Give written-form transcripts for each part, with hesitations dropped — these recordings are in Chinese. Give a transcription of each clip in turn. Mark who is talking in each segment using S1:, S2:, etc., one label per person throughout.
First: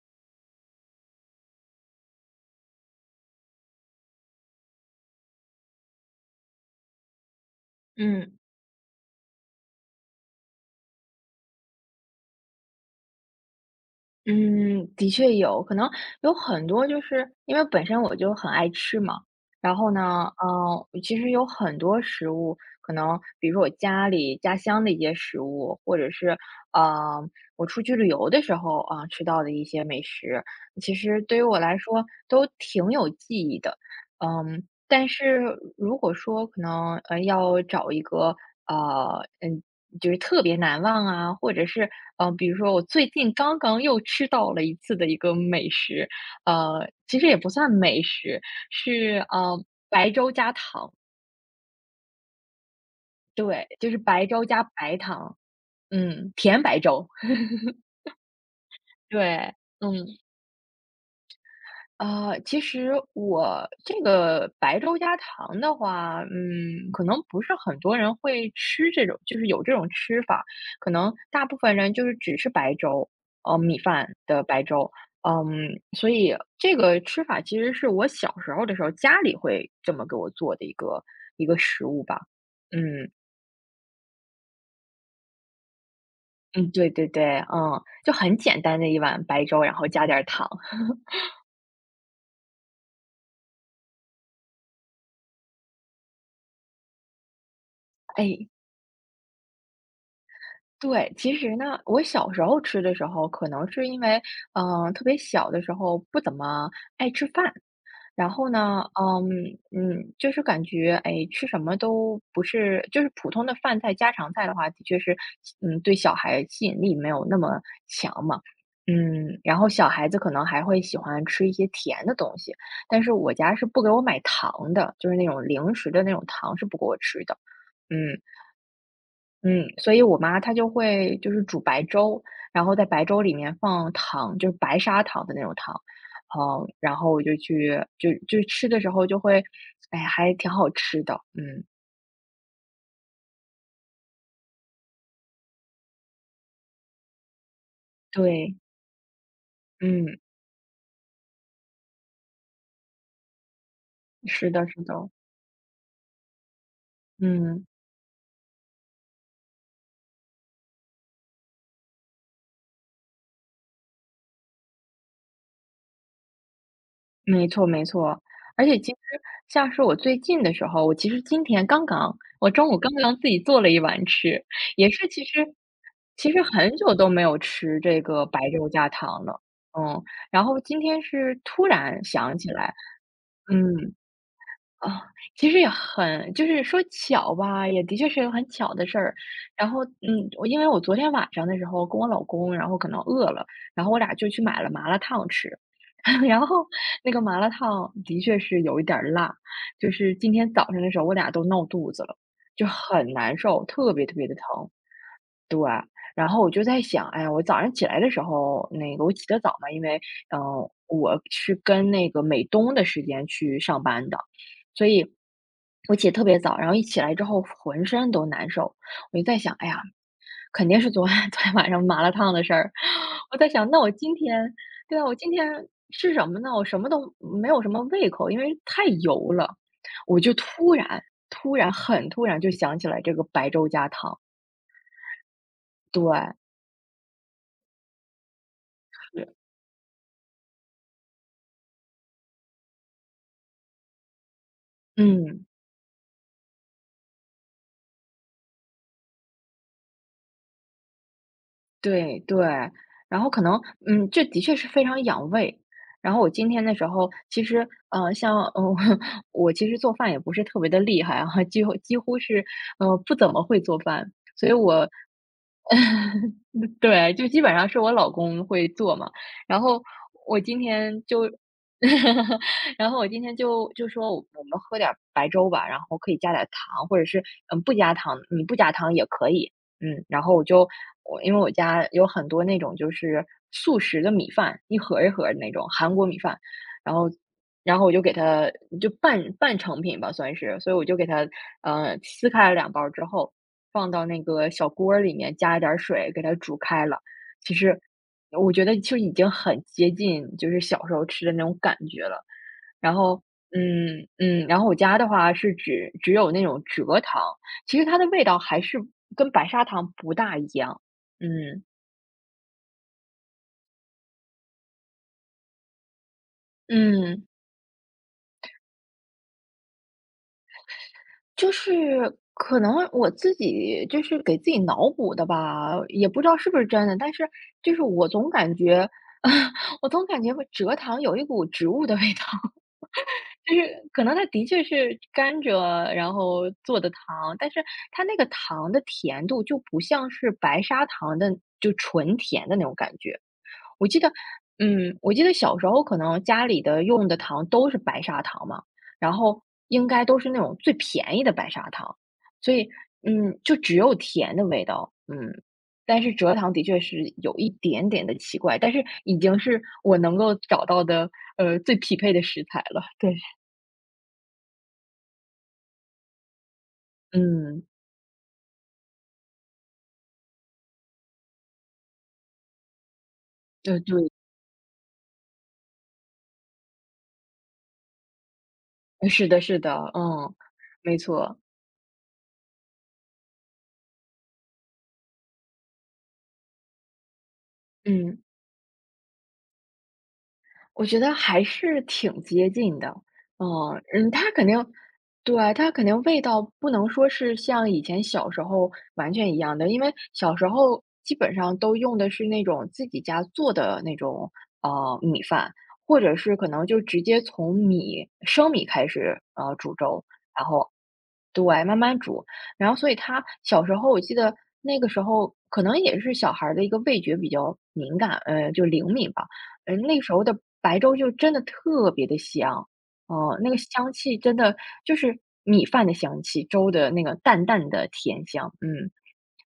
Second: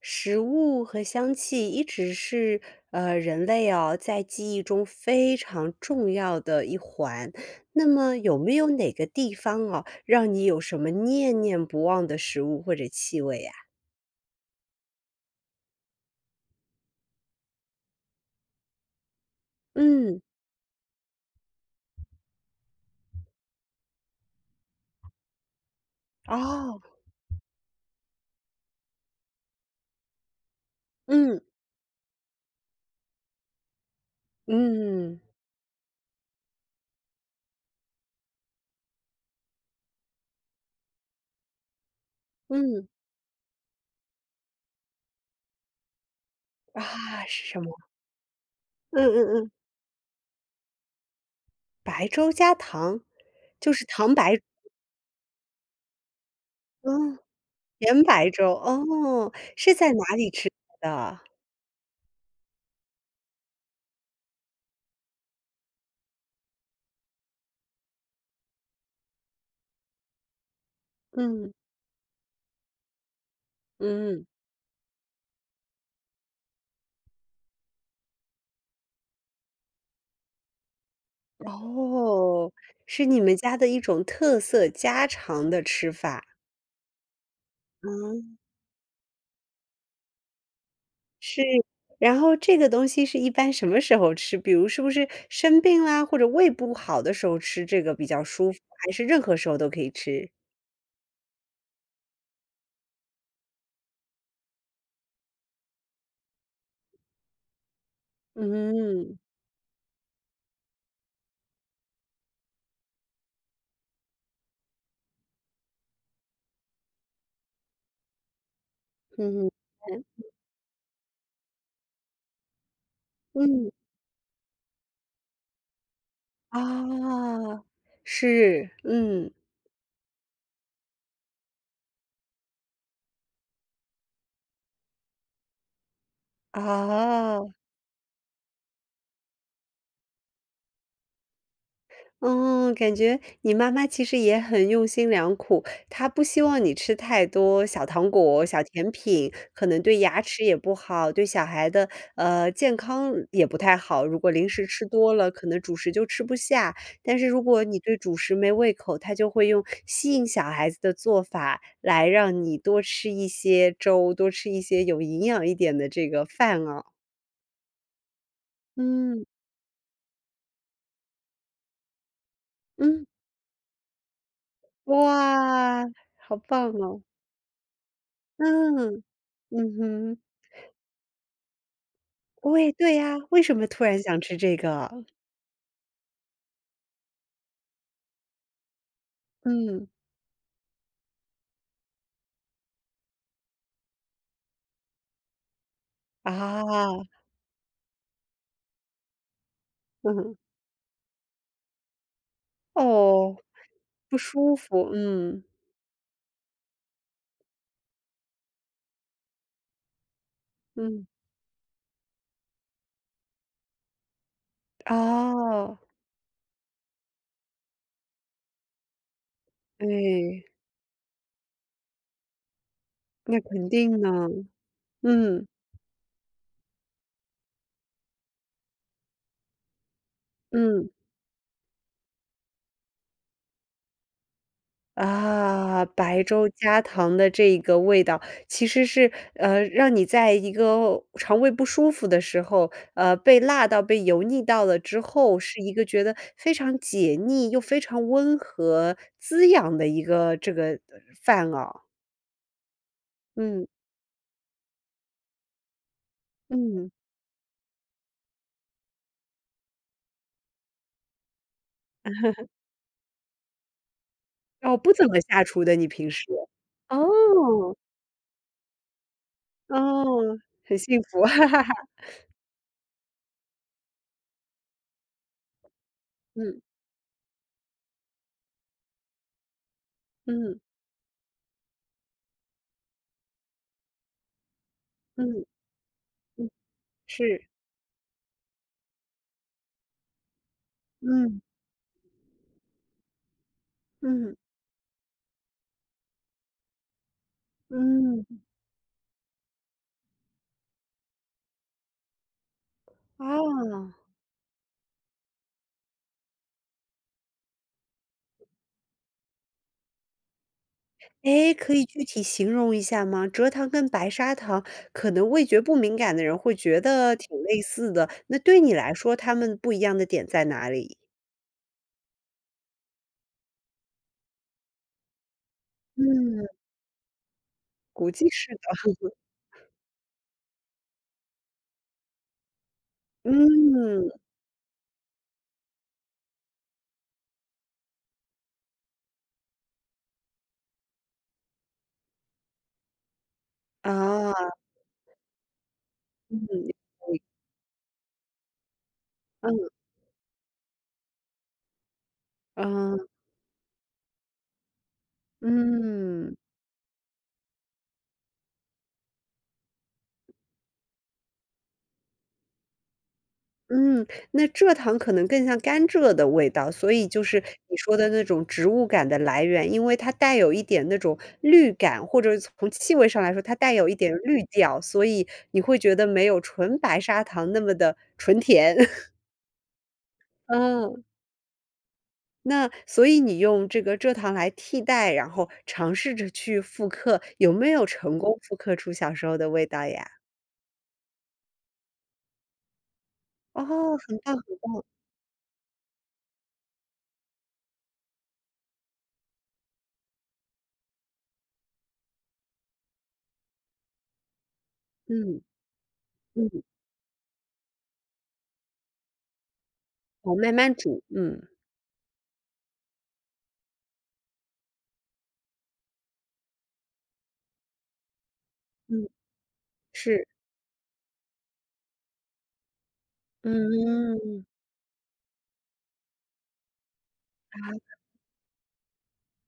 S1: 食物和香气一直是人类哦在记忆中非常重要的一环。那么
S2: 嗯
S1: 有没有哪个地方哦，让你有什么念念不忘的食物或者气味呀、
S2: 嗯，的确有，可能有很多就是因为本身我就很爱吃嘛，然后
S1: 嗯，
S2: 呢，其实有很多食物，可能比如说我家里家乡的一些食物，或者是
S1: 哦，
S2: 呃我出去旅游的时候啊、吃到的一些美食，其实对
S1: 嗯
S2: 于我来说都挺有记忆的。嗯，但
S1: 嗯
S2: 是如果说可能，要找一个，呃，嗯，就是特别难忘啊，或者是比如说我
S1: 嗯，
S2: 最近刚刚又吃到了一次的一个美食，其
S1: 啊，
S2: 实也
S1: 是
S2: 不
S1: 什么？
S2: 算美食，
S1: 嗯
S2: 是，
S1: 嗯嗯，
S2: 白粥加糖，
S1: 白粥加糖，
S2: 对，
S1: 就是
S2: 就是
S1: 糖
S2: 白
S1: 白，
S2: 粥加白糖，嗯，甜白粥，
S1: 嗯，甜白粥，哦，
S2: 对，
S1: 是在
S2: 嗯。
S1: 哪里吃的？
S2: 啊，其实我这个白粥加糖的话，可能不是很多人会吃这种，就是有这种吃法，可能大
S1: 嗯
S2: 部分人就是只吃白粥，米饭
S1: 嗯。
S2: 的白粥，所以这个吃法其实是我小时候的时候家里会这么给我做的一个食物吧，
S1: 哦，是
S2: 嗯
S1: 你们家的一种特色家常的吃法。
S2: 嗯，对对对，就很
S1: 嗯，
S2: 简单的一碗白粥，然后加点儿糖，
S1: 是。然后这个东西是一般什么时候吃？比如是不是生病啦，或者胃不好的时候吃这个比较
S2: 哎，
S1: 舒服，还是任何时候都可以吃？
S2: 对，其实呢，我小时候吃的时候，可能是因为，特别小的时候不怎么爱吃饭，然后呢，
S1: 嗯，
S2: 就是感觉，哎，吃什么都不是，就是普通的饭菜、家常菜的话，的确是，对小孩吸引力没有那么强嘛，
S1: 嗯，
S2: 然后小孩子可能还会喜欢吃一些甜的东西，但是我家是
S1: 嗯，
S2: 不给我买糖的，就是那种零食的那种糖是不给我吃的，
S1: 啊，
S2: 嗯。
S1: 是，嗯，
S2: 嗯，所以我妈她就会就是煮白粥，然后在白粥里面放糖，就是白砂糖的那种糖，然后我就
S1: 啊。
S2: 去就吃的时候就会，哎，还挺好吃的，嗯，
S1: 嗯，感觉你妈妈其实也很用心良苦，她不希望你吃太多小糖果、
S2: 对，
S1: 小甜品，可能对
S2: 嗯，
S1: 牙齿也不好，对小孩的健康也不太好。如果零
S2: 是
S1: 食
S2: 的，是
S1: 吃
S2: 的，
S1: 多了，可能主食就吃不下。但是如果
S2: 嗯。
S1: 你对主食没胃口，她就会用吸引小孩子的做法来让你多吃一些粥，多吃一些有营养一点的这个饭啊。
S2: 没错没错，而且其实
S1: 嗯
S2: 像是我最近的时候，我其实今天刚刚我中午刚
S1: 嗯，
S2: 刚自己做了一碗吃，也是其实
S1: 哇，好棒
S2: 很久
S1: 哦，
S2: 都没有吃这个白肉加
S1: 嗯。
S2: 糖了，
S1: 嗯
S2: 嗯，
S1: 哼，
S2: 然后今天是突然想起
S1: 喂，
S2: 来，
S1: 对呀，为什么突
S2: 嗯。
S1: 然想吃这个？
S2: 啊，其实也很就是说巧吧，也的确是个很巧的事儿。然后，
S1: 嗯，
S2: 我因为我昨天晚上的时候跟我老公，然后可能饿了，然后我俩就去买了麻辣烫吃。然后
S1: 啊，
S2: 那个麻辣烫的确是有一点儿辣，就是今
S1: 嗯，
S2: 天早上的时候我俩都闹肚子了，就很
S1: 哦，
S2: 难受，特别特
S1: 不
S2: 别的
S1: 舒
S2: 疼。
S1: 服，嗯，
S2: 然后我就在想，哎呀，我早上起来的时候，那个我起得早嘛，因为
S1: 嗯，
S2: 我是跟那个美东的时间去上班的，所以
S1: 哦，
S2: 我起得特别早，然后一起来之后浑身都难受，我就在想，哎呀，
S1: 哎，
S2: 肯定是昨天晚上麻辣烫的事儿。我
S1: 那
S2: 在
S1: 肯
S2: 想，那我
S1: 定
S2: 今
S1: 呢，
S2: 天，对啊，我今
S1: 嗯，
S2: 天吃什么呢？我什么都没有什么胃口，因为太油了。我就突
S1: 嗯。
S2: 然突然很突然就想起来这个白粥加汤，
S1: 啊，
S2: 对，
S1: 白粥加糖的这一个味道，其实是，
S2: 是
S1: 让你在一个肠胃不舒服的时候，被辣到、被油腻到了之后，
S2: 嗯。
S1: 是一个觉得非常解腻又非常温和、滋养的一个这个饭哦。
S2: 对对，然后可能，
S1: 嗯，
S2: 这的确是非常养胃。然后我今天的时
S1: 嗯，
S2: 候，其实，像，我其实做饭也不是特别的厉害啊，几乎是，不怎么会做饭。所以
S1: 哦，
S2: 我
S1: 不怎么下厨的，你平时？
S2: 对，就基本上
S1: 哦，
S2: 是我老公会做嘛。然后
S1: 哦，
S2: 我今
S1: 很幸
S2: 天
S1: 福，
S2: 就
S1: 哈哈哈。
S2: 然后我今天就说我们喝点儿白粥吧，然后可以加点儿
S1: 嗯，
S2: 糖，或者是，不加糖你不加糖也可以。然后我
S1: 嗯，
S2: 就我因为我家有很多那种就是速食的米饭，一盒儿一盒儿的
S1: 嗯，
S2: 那种韩国米饭，
S1: 嗯，
S2: 然后
S1: 是，
S2: 然后我就给它就半成品吧算是，所以我就给它，
S1: 嗯，
S2: 撕开了两包之后，放到那
S1: 嗯，
S2: 个小锅儿里面，加一点儿水给它煮开了。其实
S1: 嗯，
S2: 我觉得就已经很接近就是小时候吃的那种感觉了。然后，
S1: 哦。
S2: 然后我家的话是只有那种蔗糖，其实它的味道还是跟白砂糖不大一样。
S1: 诶，
S2: 嗯
S1: 可以具体形容一下吗？蔗糖跟白砂糖，可能味觉不敏感的人会觉得
S2: 嗯，
S1: 挺类似的，那对你来说，他们不一样的点在哪里？
S2: 就是可能我自己就是给自己脑补的吧，也不知道
S1: 嗯，
S2: 是不是真的，但是就是我
S1: 估计
S2: 总
S1: 是
S2: 感
S1: 的。
S2: 觉 我总感觉蔗糖有一股植物的味道。就是可
S1: 嗯，
S2: 能它的确是甘蔗，然后做的糖，但是它那个糖的甜度就不像是白砂糖的就纯甜的那种感觉。我记得，
S1: 啊，
S2: 我记得小时候可能家里
S1: 嗯，
S2: 的用的糖都是白砂糖嘛，然后
S1: 嗯，
S2: 应该都是那种最便宜的白砂糖，所以
S1: 啊，
S2: 就只有甜的味道，嗯。但是
S1: 嗯。
S2: 蔗糖的确是有一点点的奇怪，但是已经是我能够找到的，最匹配的食材了，对。
S1: 嗯，那蔗糖可能更像甘蔗的味道，所以就是
S2: 嗯，
S1: 你说的那种植物感的来源，因为它带有一点那种绿感，或者从气味上来说，它带
S2: 对
S1: 有一
S2: 对，
S1: 点绿调，所以你会觉得没有纯白砂糖那么的纯甜。
S2: 是的是的，嗯，没
S1: 嗯，
S2: 错，
S1: 那所以你用这个蔗糖来替代，然后尝试着去复刻，有没有成
S2: 嗯。
S1: 功复刻出小时候的味道呀？
S2: 我觉得还是挺接近的，嗯
S1: 哦，很
S2: 它
S1: 棒，
S2: 肯定，对，它肯定味道不能说是像以前小时候完全一样的，因为小时候基本上都用的是那种自己家做的那种米
S1: 嗯
S2: 饭，或者是可
S1: 嗯，
S2: 能就直接从生米开始煮粥，
S1: 哦，
S2: 然
S1: 慢
S2: 后
S1: 慢煮，嗯
S2: 对慢慢煮，然后所以他小时候我记得那个时候可能也是小孩儿的一个味觉比较敏感，就灵
S1: 嗯，
S2: 敏吧。那时候
S1: 是，
S2: 的白粥就真的特别的香，哦，那个香气真
S1: 嗯。
S2: 的就是米饭的香气，粥的那个淡淡的
S1: 啊，
S2: 甜香，嗯。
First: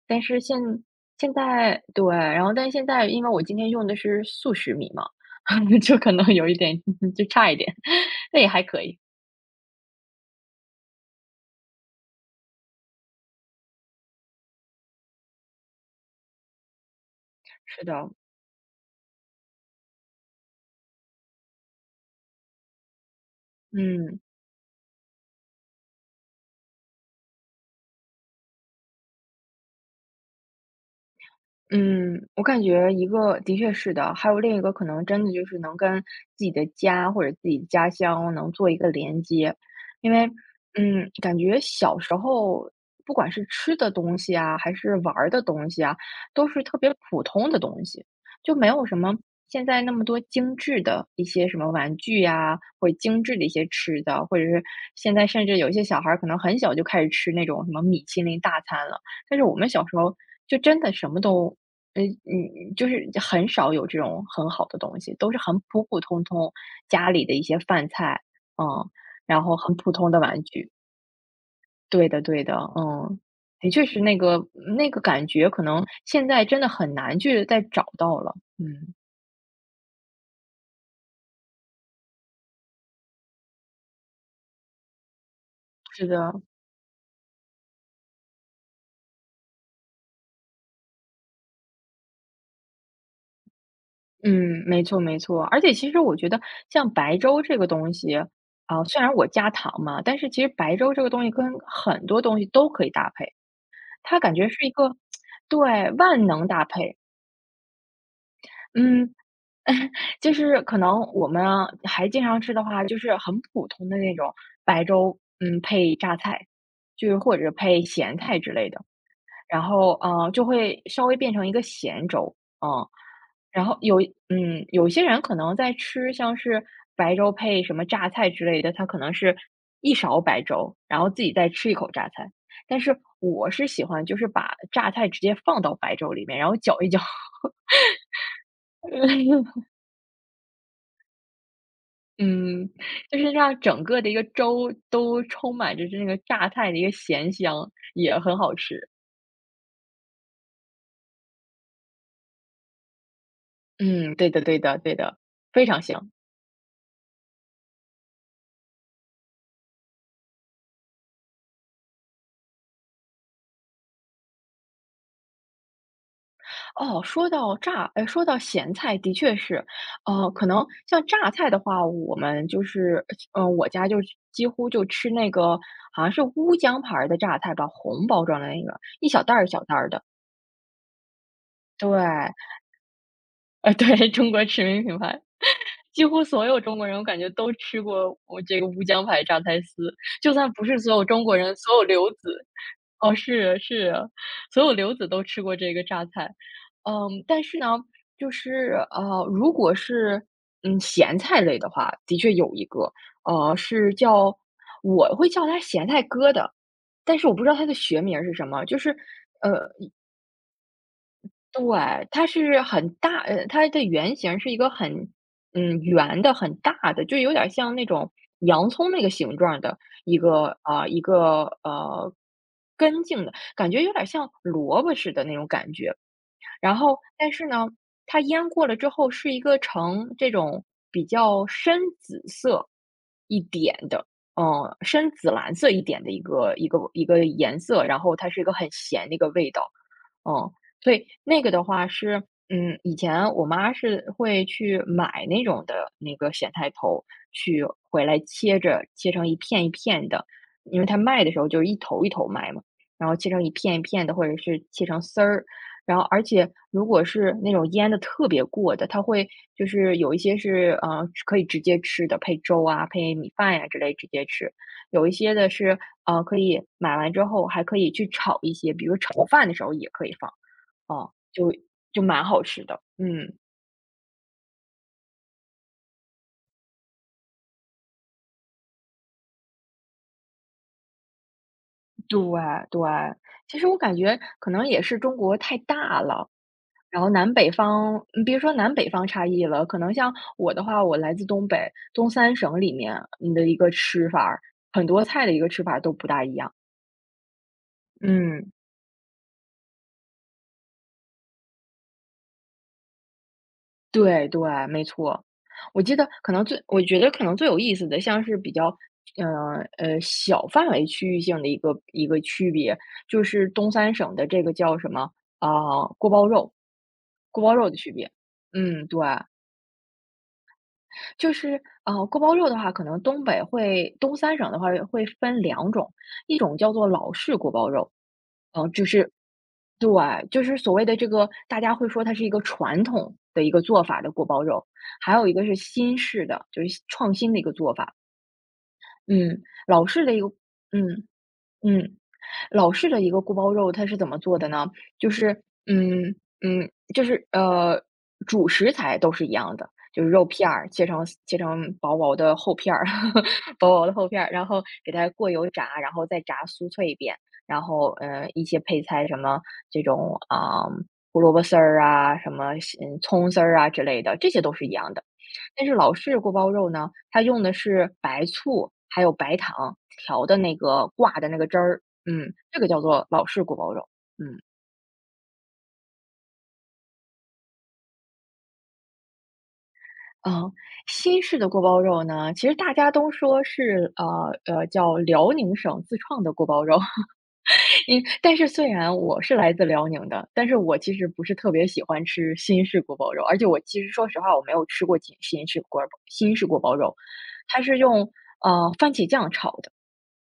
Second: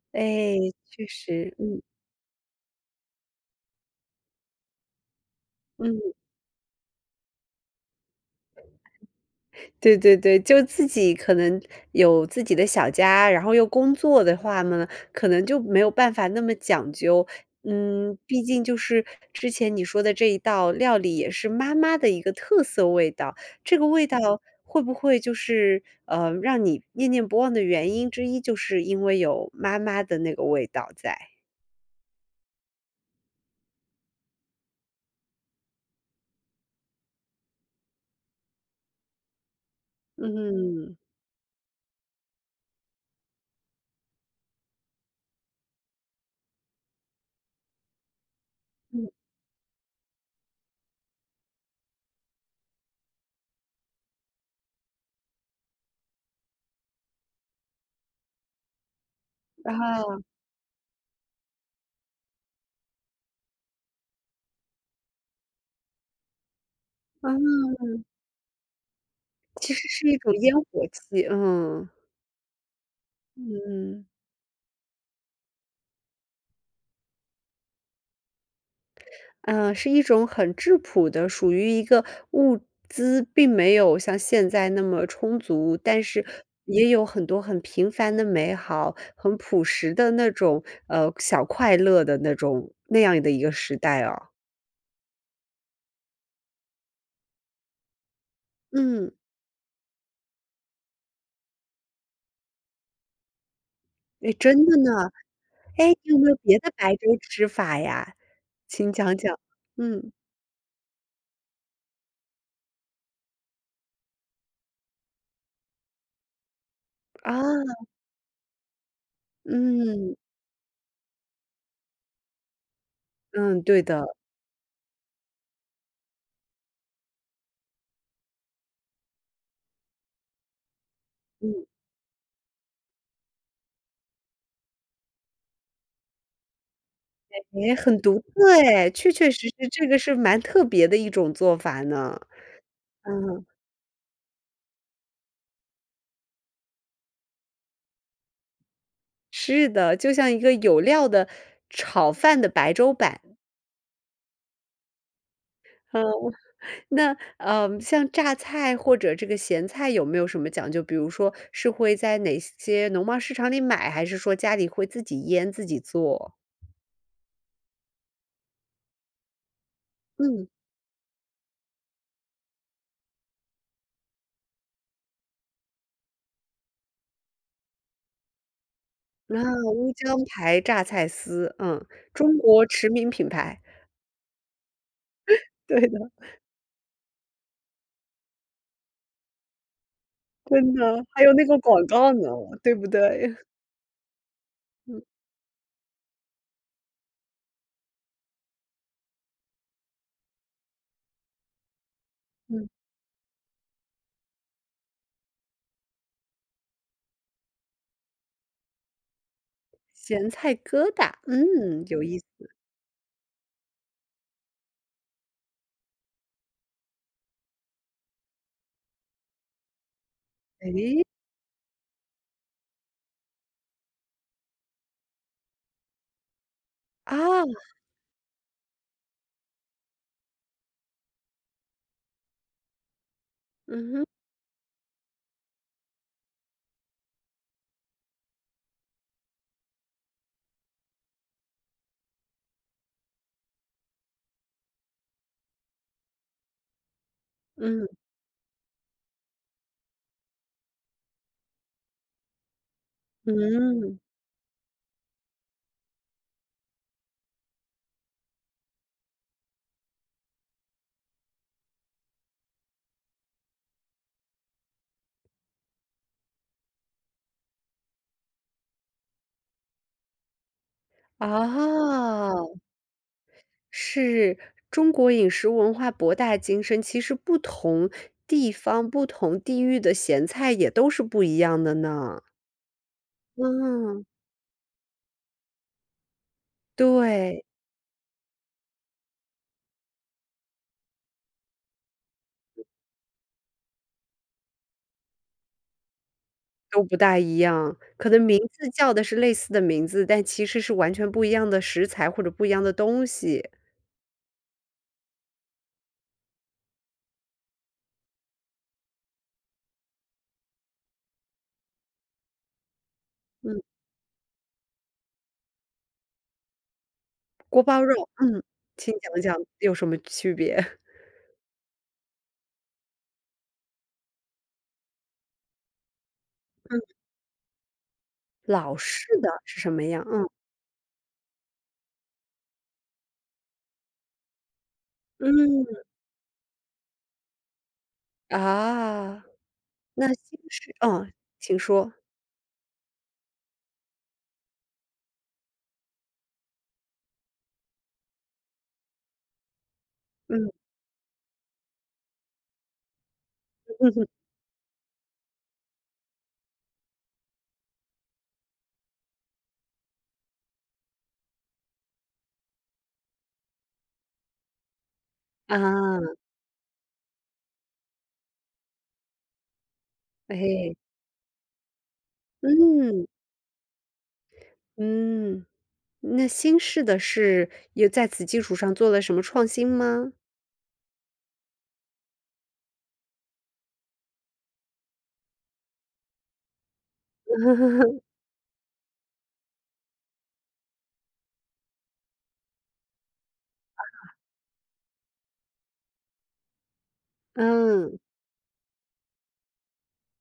S2: 但是
S1: 哎，
S2: 现
S1: 确
S2: 现
S1: 实，嗯
S2: 在对，然后但是现在因为我今天用的是速食米嘛，就可
S1: 嗯，
S2: 能有一点 就差一点，那也还可以，
S1: 对对对，就自己可能有自己的小家，然后又工作的话呢，可能就没有办法那么讲究。
S2: 是的，
S1: 嗯，毕竟就是之前你说的这一道料理也是妈妈的一个特色味道，这个味道
S2: 嗯。
S1: 会不会就是让你念念不忘的原因之一，就是因为有妈妈的那个味道在？
S2: 嗯，我感觉一个的确是的，还有另一个可能真的就是能跟自己的家或者自己的家乡能做一个连接，因为
S1: 嗯
S2: 感觉小时候不管是吃的东西啊，还是玩儿的东西啊，都是特别普通的东西，就没有什
S1: 嗯
S2: 么现在那么多精致的一些什么玩具呀，或者精致的一些吃的，或者是现在甚至有一些小孩儿可能很小就开始吃那种什么米其林大餐了。但是我们小时候
S1: 啊，
S2: 就真的什么都就是很少有这种很好的东西，都是很普普通通家里的一些
S1: 嗯，
S2: 饭菜，嗯，然后
S1: 其
S2: 很
S1: 实
S2: 普
S1: 是
S2: 通
S1: 一
S2: 的
S1: 种
S2: 玩
S1: 烟
S2: 具。
S1: 火气，嗯。
S2: 对的对的，的确是
S1: 嗯，
S2: 那个感觉，可能现在真的很难去再找到了。嗯，
S1: 是一种很质朴的，属于一个物资并没有像现在那么充足，但
S2: 是
S1: 是
S2: 的，
S1: 也有很多很平凡的美好，很朴实的那种，小快乐的那种那样的一个时代哦。
S2: 嗯，没错没错。而且其实我觉得像白粥这个东西，啊，虽
S1: 嗯，
S2: 然我加糖嘛，但是其实白粥这个东西跟很多东西都可以搭配，它
S1: 哎，
S2: 感觉
S1: 真
S2: 是一
S1: 的
S2: 个
S1: 呢。哎，
S2: 对，
S1: 你有
S2: 万
S1: 没有
S2: 能
S1: 别
S2: 搭
S1: 的白
S2: 配。
S1: 粥吃法呀？请
S2: 嗯，
S1: 讲讲。嗯，
S2: 就是可能我们啊还经常吃的话，就是很普通的那种白粥，配榨菜，就是
S1: 啊，
S2: 或者配咸菜之类的，然后
S1: 嗯，
S2: 就会稍微变成一个咸粥，嗯，
S1: 嗯，
S2: 然后
S1: 对的，
S2: 有些人可能在吃像是白粥配什么榨菜之类的，他可能是一勺白粥，然后自己再
S1: 嗯。
S2: 吃一口榨菜，但是我是喜欢就是把榨菜直接放到白粥里面，然后搅一搅。
S1: 哎，很独特哎，确确实 实这个是蛮特别的一种做法呢。
S2: 嗯，就是
S1: 嗯，
S2: 让整个的一个粥都充满着这个榨菜的一个咸香，也很好吃。
S1: 是的，就像一个有料的炒饭的白粥版。
S2: 嗯，对的对的对的，非常
S1: 嗯，
S2: 香。
S1: 那，像榨菜或者这个咸菜有没有什么讲究？比如说是会在哪些农贸市场里买，还是说家里会自己腌自己做？
S2: 哦，说到说到咸菜，的确是，可
S1: 嗯，
S2: 能像榨菜的话，我们就是嗯，我家几乎就吃那个好像是乌江牌儿的榨菜吧，红包装的那个，一小袋儿一小
S1: 那
S2: 袋儿
S1: 乌
S2: 的。
S1: 江牌榨菜丝，嗯，
S2: 对。
S1: 中国驰名品牌。
S2: 对，中国驰名品牌，
S1: 对
S2: 几
S1: 的，
S2: 乎所有中国人我感觉都吃过我这个乌江牌榨菜丝，就算不
S1: 真
S2: 是所
S1: 的，
S2: 有
S1: 还
S2: 中
S1: 有
S2: 国
S1: 那
S2: 人，
S1: 个
S2: 所有
S1: 广
S2: 留
S1: 告呢，
S2: 子
S1: 对不
S2: 哦，
S1: 对？
S2: 是是，所有 留
S1: 嗯
S2: 子都吃过这个榨菜。嗯，但是呢，如果是嗯咸菜类的话，的确有一
S1: 嗯。
S2: 个，呃，是叫我会叫它咸菜疙瘩，但是我不知道它的学名儿是什么，
S1: 咸菜疙瘩，嗯，有
S2: 对，
S1: 意
S2: 它
S1: 思。
S2: 是它的原型是一个很嗯，圆的、很大的，就有点像那种洋葱那个形状的一个啊，呃一
S1: 诶，
S2: 个，呃，根茎的，感觉有点像萝卜似的那种感觉。然后但
S1: 啊，
S2: 是呢，它腌过了之后是一个呈这种比较深紫色一点
S1: 嗯哼，
S2: 的，嗯，深紫蓝色一点的一个颜色，然后它是一个很咸的一个味道。嗯，所以那个的话是，嗯，以前我妈是会去买那种的那个咸菜头，去
S1: 嗯，
S2: 回来切着，切成一片一片的，因为她卖的时候就是一头一头卖嘛，然后切成一片一
S1: 嗯，
S2: 片的，或者是切成丝儿。然后，而且如果是那种腌的特别过的，它会就是有一些是可以直接吃的，配粥啊、配米饭呀、之类直接吃。有一些的是，可以买完之后还可以去炒一些，比如炒饭的时候也可以放，啊，就蛮好
S1: 啊，
S2: 吃的。嗯，
S1: 是中国饮食文化博大精深，其实不同地方、不同地域的咸菜也都是不一样的
S2: 对
S1: 呢。
S2: 对，其实我感
S1: 嗯，
S2: 觉可能也是中国太大了，然后南
S1: 对，
S2: 北方，嗯，别说南北方差异了，可能像我的话，我来自东北，东三省里面，你的一个吃法儿，很多菜的一个吃法儿都不大一样。
S1: 都不大一样，可能名
S2: 嗯。
S1: 字叫的是类似的名字，但其实是完全不一样的食材或者不一样的东西。
S2: 对对，没错。我记得可能最我觉得可能最有意思的，像是比较，呃小范围区域性的一个区别，就是
S1: 嗯，
S2: 东三省的这个叫什么啊、锅包肉，锅包
S1: 锅
S2: 肉的
S1: 包
S2: 区
S1: 肉，
S2: 别。
S1: 嗯，
S2: 嗯，
S1: 请
S2: 对。
S1: 讲讲有什么区别？
S2: 就是，锅包肉的话，可能东北会东三省的话会分两种，一种叫 做老式锅包肉，呃，
S1: 老
S2: 就
S1: 式
S2: 是
S1: 的是什么
S2: 对，
S1: 样？嗯，
S2: 就是所谓的这个大家会说它是一个传统的一个做法的锅包肉，还有一个是
S1: 嗯，
S2: 新式的，就是创新的一个做法。
S1: 啊，
S2: 嗯，老式
S1: 那
S2: 的一个
S1: 新式
S2: 嗯，
S1: 哦，请说。
S2: 嗯。老式的一个锅包肉它是怎么做的呢？就是，嗯，就是主食材都是一样的，就是肉片
S1: 嗯
S2: 儿切成薄薄的厚片儿，薄薄的厚 片儿，然后给它过油炸，然后再炸酥脆一遍，然后一些配菜什么这种啊、胡萝卜丝儿啊，什么嗯葱丝儿啊之类的，这些都是一样的。但是老
S1: 啊，
S2: 式锅包肉呢，它用的是白醋还有白糖调的那
S1: 哎，
S2: 个挂的那个汁儿，嗯，这个叫
S1: 嗯，
S2: 做老式锅包肉。嗯，
S1: 嗯，那新式的是也在此基础上做了什么创新吗？
S2: 呃，新式的锅包肉呢，其实大家都说是，叫辽宁省自创的锅包肉。因 但是虽然我是来自辽宁的，但是我其实不是特别喜欢吃新式锅包肉，而且我其实说实话我没有吃过新式锅包肉。它是
S1: 嗯，
S2: 用，番茄酱炒的，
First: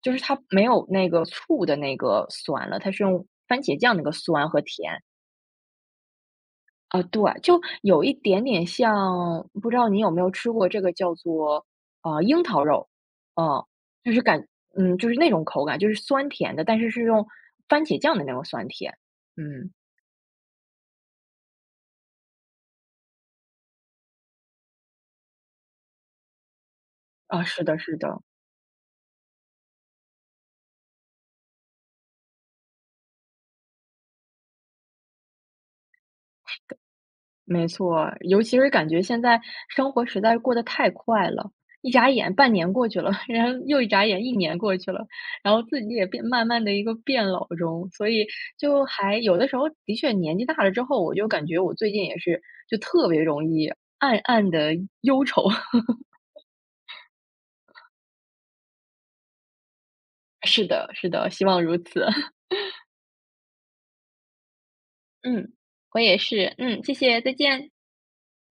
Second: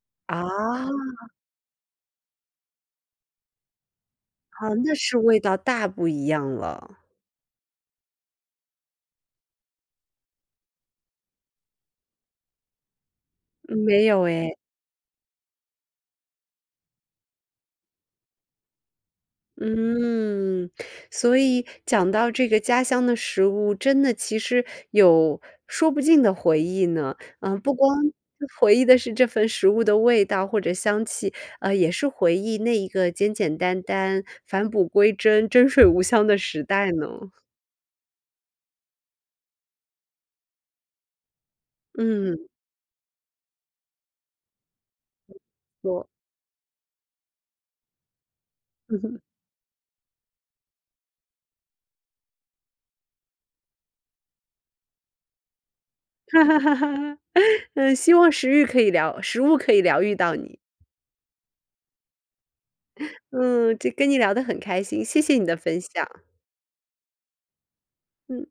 S2: 就是它没有
S1: 啊，
S2: 那个醋的那个酸了，它是用番茄酱那个酸和
S1: 好，
S2: 甜
S1: 那是味道大不一样了。
S2: 啊，对，就有一点点像，不知道你有没有吃过这个叫做啊樱桃肉，嗯，
S1: 没
S2: 就
S1: 有
S2: 是感，
S1: 哎。
S2: 嗯，就是那种口感，就是酸甜的，但是是用番茄酱的那种酸甜，嗯，
S1: 嗯，所以讲到这个家乡的食物，真的其实有说不尽的回忆呢。
S2: 啊，
S1: 嗯，
S2: 是
S1: 不
S2: 的，
S1: 光
S2: 是的，
S1: 回忆的是这份食物的味道或者香气，也是回忆那一个简简单单、返璞归真、真水无香的时代呢。
S2: 没错，尤其是感觉现在生活实在是过得太快了，一眨眼
S1: 嗯，
S2: 半年过去了，然后又一眨眼一年过去了，然后自己也
S1: 我，
S2: 变慢慢的一个变老中，所以就还 有的时候的确年纪大了之后，我就感觉我最近也是就特别容易暗暗的忧愁。
S1: 哈哈哈哈嗯，希望食欲可以疗食物可以疗愈到你。
S2: 是的，是的，希望如此。
S1: 嗯，这跟你聊得很开心，谢 谢你
S2: 嗯，
S1: 的分
S2: 我
S1: 享。
S2: 也是。嗯，谢谢，再见。
S1: 嗯。